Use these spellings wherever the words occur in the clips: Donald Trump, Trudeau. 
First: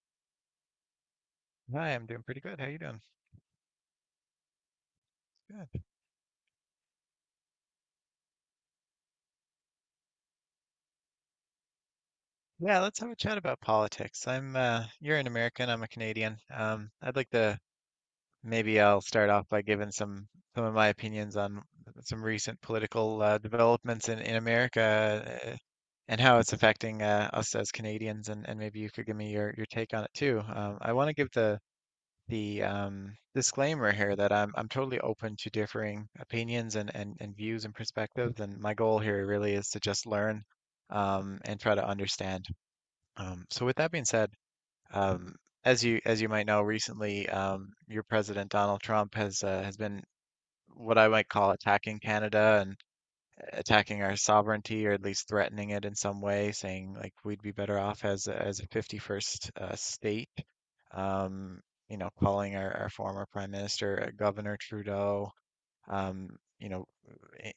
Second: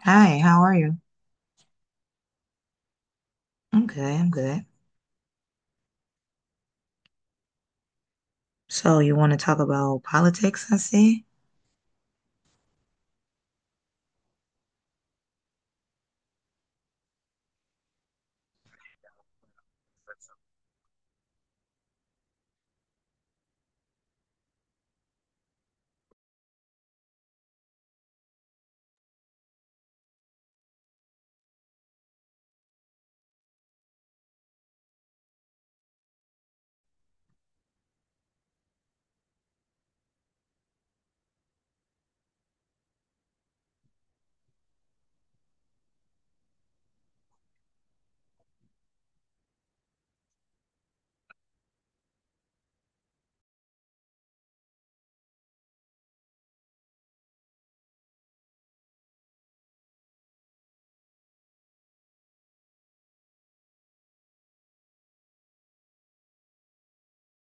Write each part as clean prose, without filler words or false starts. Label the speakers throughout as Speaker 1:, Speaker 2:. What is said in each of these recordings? Speaker 1: Hi, how are you?
Speaker 2: Hi, I'm doing pretty good. How you doing?
Speaker 1: I'm good, I'm good.
Speaker 2: Good.
Speaker 1: So you want to talk about politics, I see?
Speaker 2: Yeah, let's have a chat about politics. I'm You're an American, I'm a Canadian. I'd like to, maybe I'll start off by giving some of my opinions on some recent political, developments in America, and how it's affecting, us as Canadians, and maybe you could give me your take on it too. I want to give the disclaimer here that I'm totally open to differing opinions and views and perspectives, and my goal here really is to just learn, and try to understand. So with that being said, um, as you might know, recently, your president Donald Trump has been what I might call attacking Canada, and attacking our sovereignty, or at least threatening it in some way, saying like we'd be better off as as a 51st state. Um, calling our former prime minister, Governor Trudeau, um, you know,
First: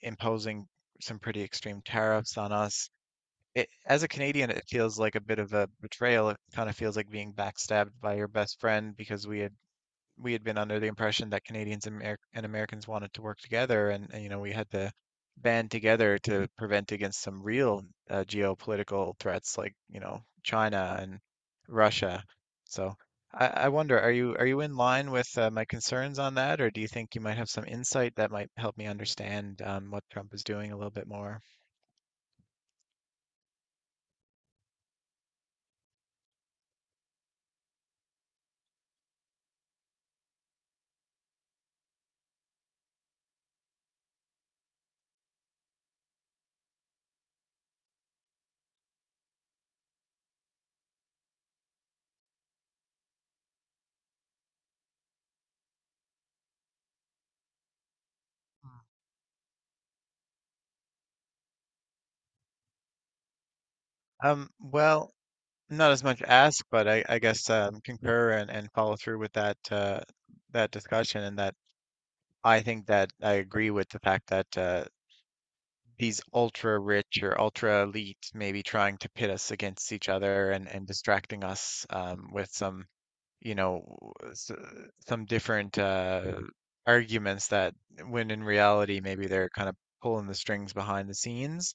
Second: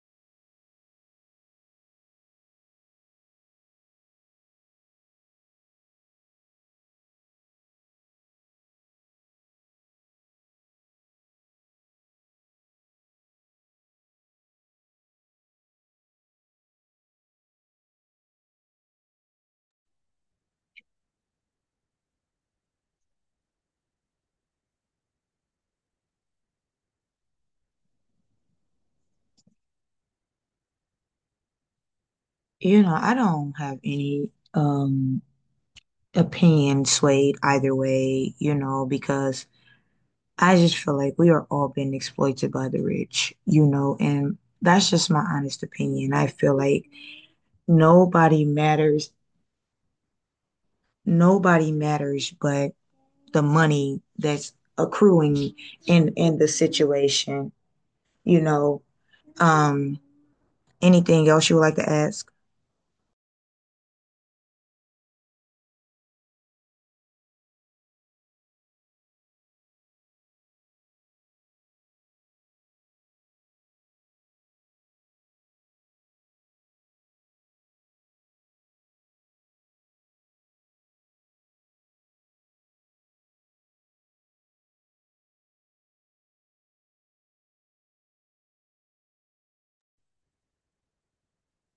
Speaker 2: imposing some pretty extreme tariffs on us. As a Canadian, it feels like a bit of a betrayal. It kind of feels like being backstabbed by your best friend, because we had been under the impression that Canadians, and Americans wanted to work together, and we had to band together to prevent against some real, geopolitical threats like, China and Russia. So I wonder, are you in line with, my concerns on that? Or do you think you might have some insight that might help me understand, what Trump is doing a little bit more?
Speaker 1: You know, I don't have any opinion swayed either way, you know, because I just feel like we are all being exploited by the rich, you know, and that's just my honest opinion. I feel like nobody matters, nobody matters but the money that's accruing in the situation, you know. Um, anything else you would like to add?
Speaker 2: Well, not as much ask, but I guess, concur and follow through with that discussion. And that, I think that I agree with the fact that, these ultra rich or ultra elite may be trying to pit us against each other, and distracting us, with some, you know, s- some different, arguments that, when in reality, maybe they're kind of pulling the strings behind the scenes.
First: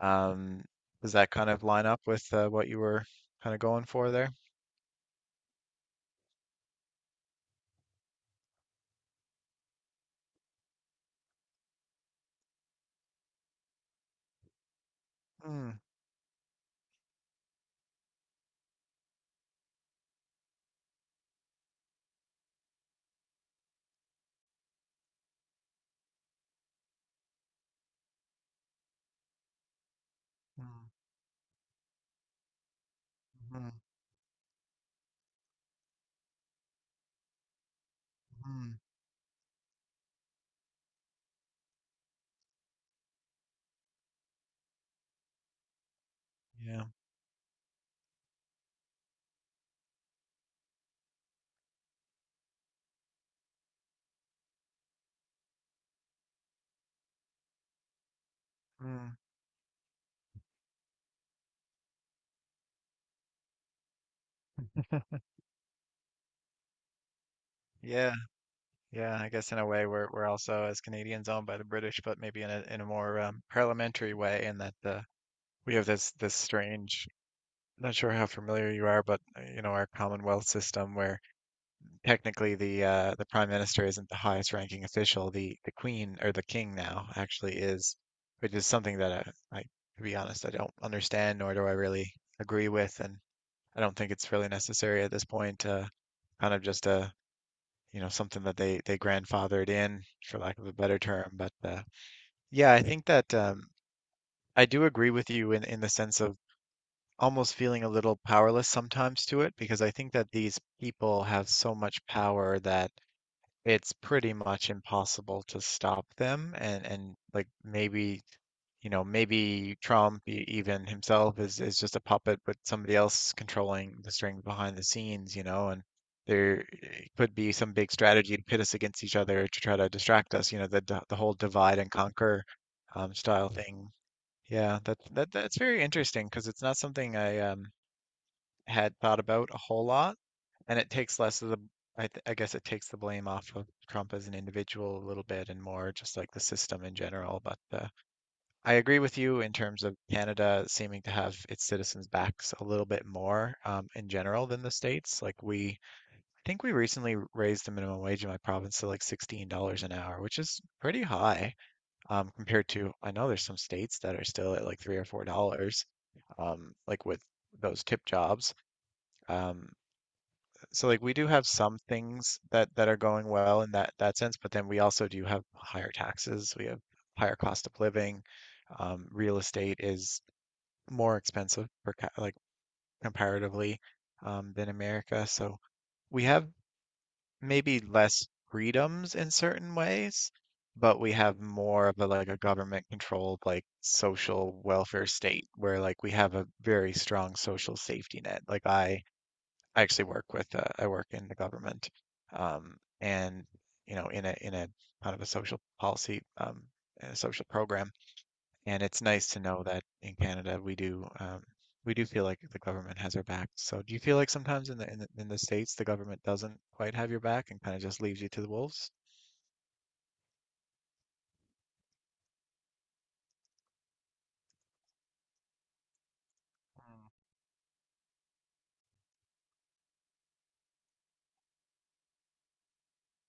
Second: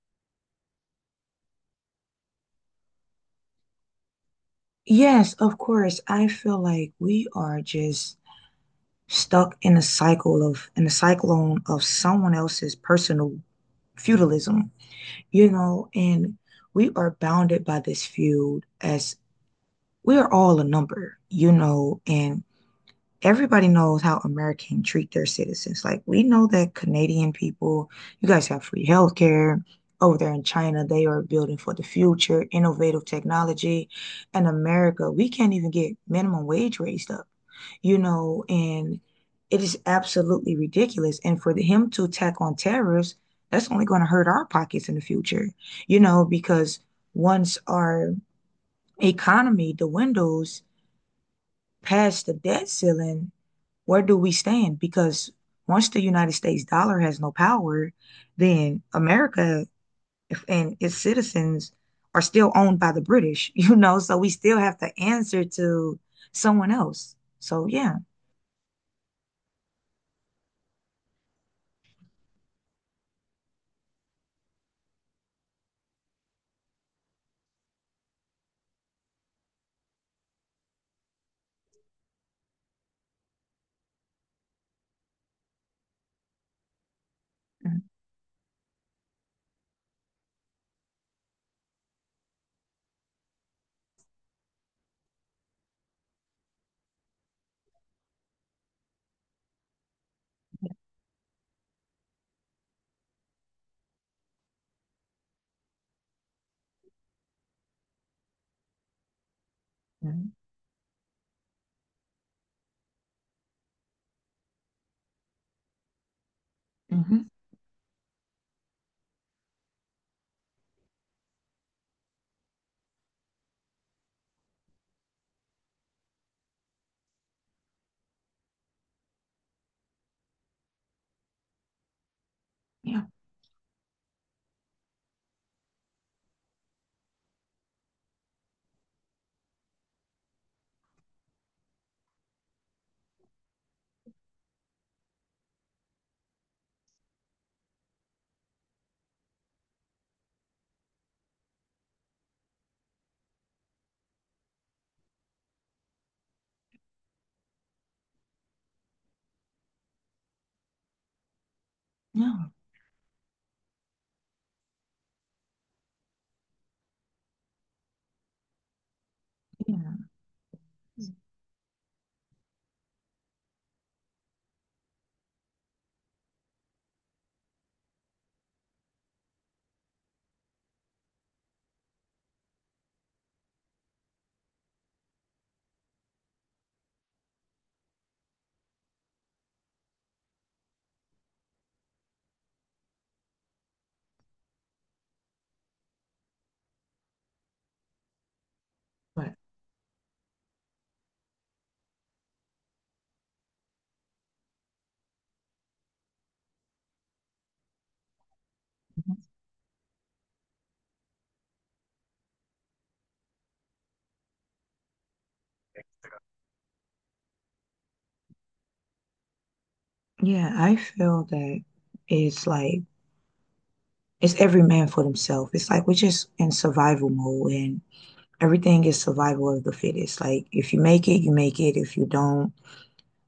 Speaker 2: Um, does that kind of line up with, what you were kind of going for there?
Speaker 1: Yes, of course. I feel like we are just stuck in a cycle of in a cyclone of someone else's personal feudalism, you
Speaker 2: Mm,
Speaker 1: know, and we are bounded by this feud as we are all a number, you know, and everybody knows how Americans treat their citizens. Like we know that Canadian people, you guys have free healthcare. Over there in China,
Speaker 2: mm,
Speaker 1: they are building for the future, innovative
Speaker 2: mm,
Speaker 1: technology. And America, we can't even get minimum wage raised up, you know,
Speaker 2: mm,
Speaker 1: and it is absolutely ridiculous. And for him to attack on tariffs, that's only going to hurt our pockets in the future, you know, because
Speaker 2: yeah.
Speaker 1: once our economy the windows past the debt ceiling, where do we stand? Because once the United States dollar has no power, then
Speaker 2: Mm,
Speaker 1: America and its citizens are still owned by the British, you know, so we still have to answer to someone else. So yeah.
Speaker 2: yeah. Yeah, I guess in a way, we're also, as Canadians, owned by the British, but maybe in a more, parliamentary way, in that, we have this strange. Not sure how familiar you are, but, you know our Commonwealth system, where technically the Prime Minister isn't the highest ranking official. The Queen, or the King now, actually is. Which is something that, I to be honest, I don't understand, nor do I really agree with. And I don't think it's really necessary at this point. Kind of just a, something that they grandfathered in, for lack of a better term. But, yeah, I think that, I do agree with you in the sense of almost feeling a little powerless sometimes to it, because I think that
Speaker 1: Mm-hmm.
Speaker 2: these people have so much power that it's pretty much impossible to stop them. And
Speaker 1: Hmm.
Speaker 2: like, maybe, maybe Trump, even himself, is just a puppet, but somebody else controlling the strings behind the scenes. You know, and there, could be some big strategy to pit us against each other to try to distract us. The whole divide and conquer,
Speaker 1: Yeah.
Speaker 2: style thing. Yeah, that's very interesting, because it's not something I, had thought about a whole lot. And it takes less of the, I guess it takes the blame off of Trump as an individual a little bit, and more just like the system in general. But, I agree with you in terms of Canada seeming to have its citizens' backs a little bit more, in general, than the States. I think we recently raised the minimum wage in my province to like $16 an hour, which is pretty high,
Speaker 1: No,
Speaker 2: compared to, I know there's some states that are still at like $3 or $4, like with those tip jobs. Um,
Speaker 1: yeah.
Speaker 2: so like we do have some things that are going well in that sense, but then we also do have higher taxes. We have higher cost of living. Real estate is more expensive for, like, comparatively, than America. So we have maybe less freedoms in certain ways, but we have more of a, like, a government controlled, like, social welfare state, where like we have a very strong social safety net. Like
Speaker 1: But
Speaker 2: I actually work with, I work in the government, and you know in a kind of a social policy, and a social program. And it's
Speaker 1: mm-hmm.
Speaker 2: nice to know that in Canada we do, we do feel like the government has our back. So do you feel like sometimes in the States, the government doesn't quite have your back and kind of just leaves you to the wolves?
Speaker 1: Yeah, I feel that it's like it's every man for themselves. It's like we're just in survival mode and everything is survival of the fittest. Like if you make it, you make it. If you don't,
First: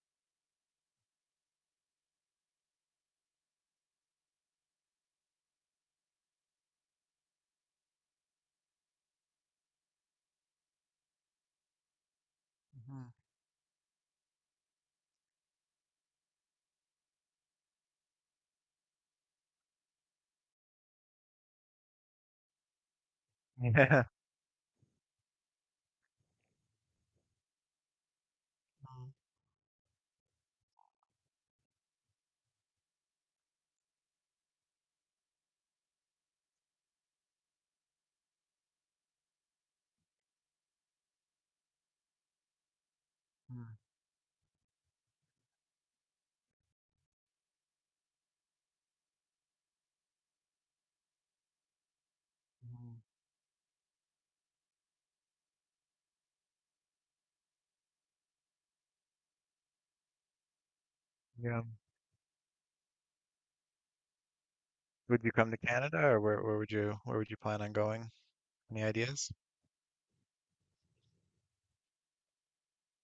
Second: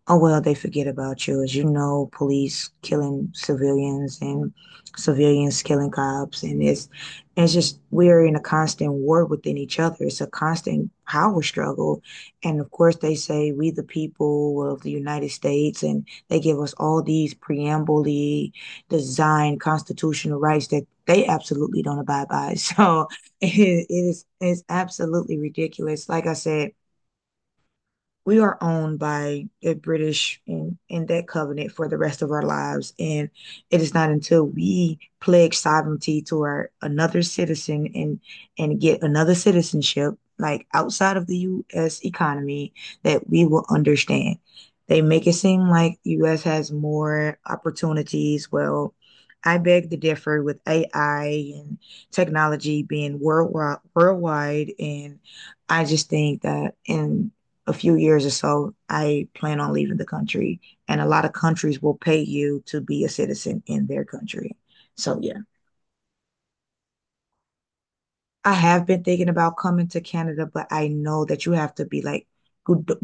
Speaker 1: oh well, they forget about you as you know police killing civilians and civilians killing cops and it's just we're in a constant war within each other, it's a constant power struggle. And of course
Speaker 2: Mm,
Speaker 1: they say we the people of the United States and they give us all these preambly designed constitutional rights that they absolutely don't abide by. So it,
Speaker 2: mhm.
Speaker 1: it
Speaker 2: Yeah.
Speaker 1: is it's absolutely ridiculous, like I said, we are owned
Speaker 2: Mhm.
Speaker 1: by the British in that covenant for the rest of our lives. And it is not until we pledge sovereignty to our another citizen and get another citizenship, like outside of the US economy, that we will
Speaker 2: Mm,
Speaker 1: understand. They make it seem like US has more opportunities. Well, I beg to differ with AI and technology
Speaker 2: mhm.
Speaker 1: being worldwide and I just think that in a few years or so, I plan on leaving the country. And a lot of
Speaker 2: Yeah.
Speaker 1: countries will pay you to be a citizen in their country. So,
Speaker 2: Would you
Speaker 1: yeah,
Speaker 2: come to Canada, or where would you plan on going?
Speaker 1: I
Speaker 2: Any
Speaker 1: have been thinking
Speaker 2: ideas?
Speaker 1: about coming to Canada, but I know that you have to be like,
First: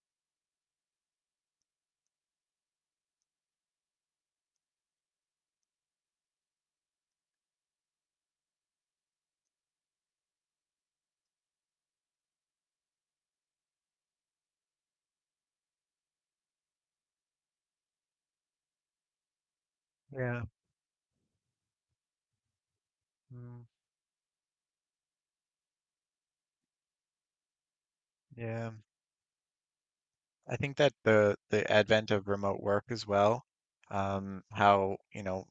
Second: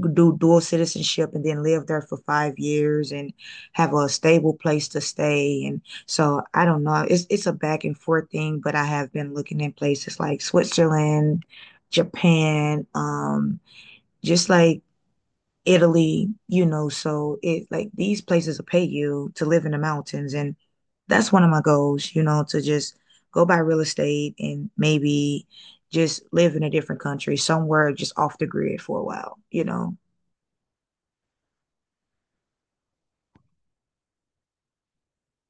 Speaker 1: do dual citizenship and then live there for 5 years and have a stable place to stay. And so I don't know. It's a back and forth thing, but I have been looking in places like Switzerland, Japan, just like Italy, you know, so it like these places will pay you to live in the mountains.
Speaker 2: Yeah.
Speaker 1: And that's one of my goals, you know, to just go buy
Speaker 2: Mm,
Speaker 1: real estate and maybe just live in a different country, somewhere just off the
Speaker 2: yeah.
Speaker 1: grid for a while, you know.
Speaker 2: I think that the advent of remote work as well, how,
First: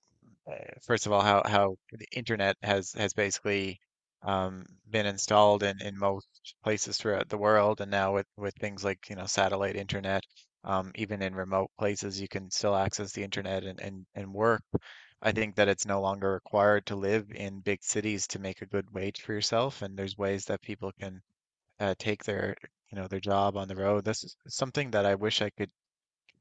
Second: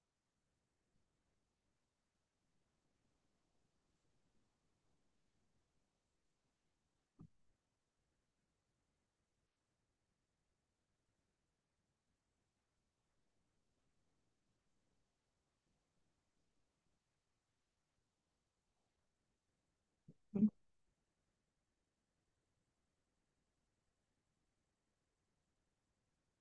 Speaker 2: uh, first of all, how the internet has basically, been installed in most places throughout the world. And now with things like, satellite internet, even in remote places, you can still access the internet and work. I think that it's no longer required to live in big cities to make a good wage for yourself, and there's ways that people can, take their, their job on the road. This is something that I wish I could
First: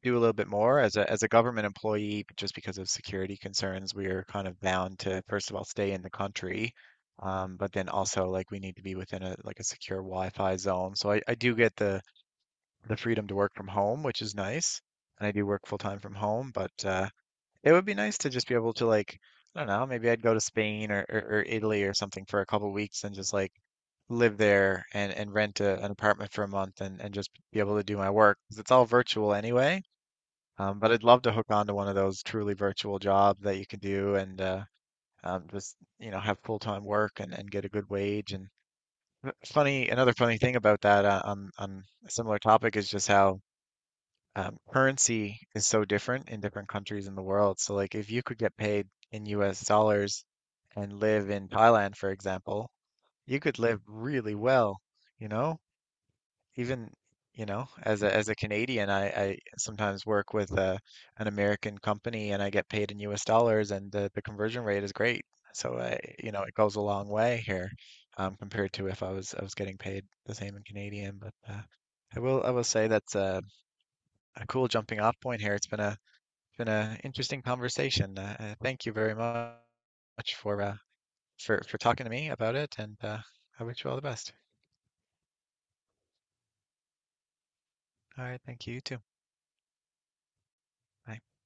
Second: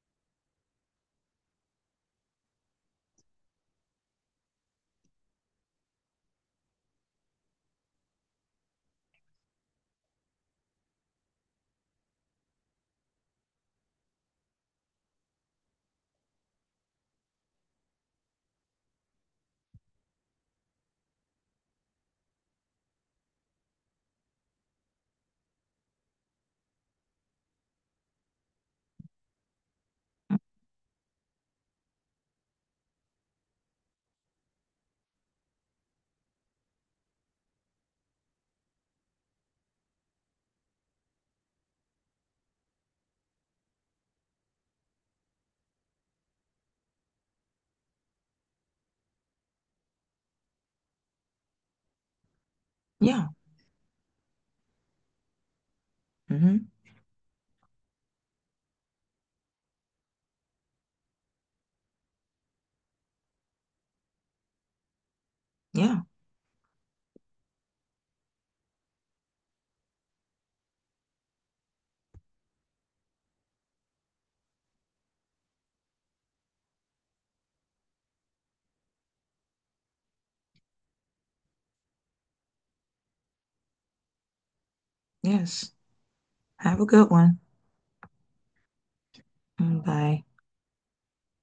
Speaker 2: do a little bit more as a government employee, but just because of security concerns, we are kind of bound to first of all stay in the country, but then also like we need to be within a, like, a secure Wi-Fi zone. So I do get the freedom to work from home, which is nice, and I do work full time from home. But, it would be nice to just be able to, like, I don't know, maybe I'd go to Spain, or Italy, or something, for a couple weeks, and just like live there, and rent an apartment for a month, and just be able to do my work, 'cause it's all virtual anyway. But I'd love to hook on to one of those truly virtual jobs that you can do, and, just, have full-time work and get a good wage. Another funny thing about that, on a similar topic, is just how, currency is so different in different countries in the world. So like if you could get paid in US dollars and live in Thailand, for example,
Speaker 1: Yeah.
Speaker 2: you could live really well, you know,
Speaker 1: Hmm.
Speaker 2: Even, as a Canadian, I sometimes work with, an American company, and I get paid in US dollars, and the conversion rate is great, so I,
Speaker 1: Yeah.
Speaker 2: it goes a long way here, compared to if I was getting paid the same in Canadian. But, I will say that's a cool jumping off point here. It's been a interesting conversation. Thank you very much for, for talking to me about it. And I wish you all the best.
Speaker 1: Yes. Have a good one.
Speaker 2: All right, thank you, you too.
Speaker 1: Mm, bye.
Speaker 2: Bye.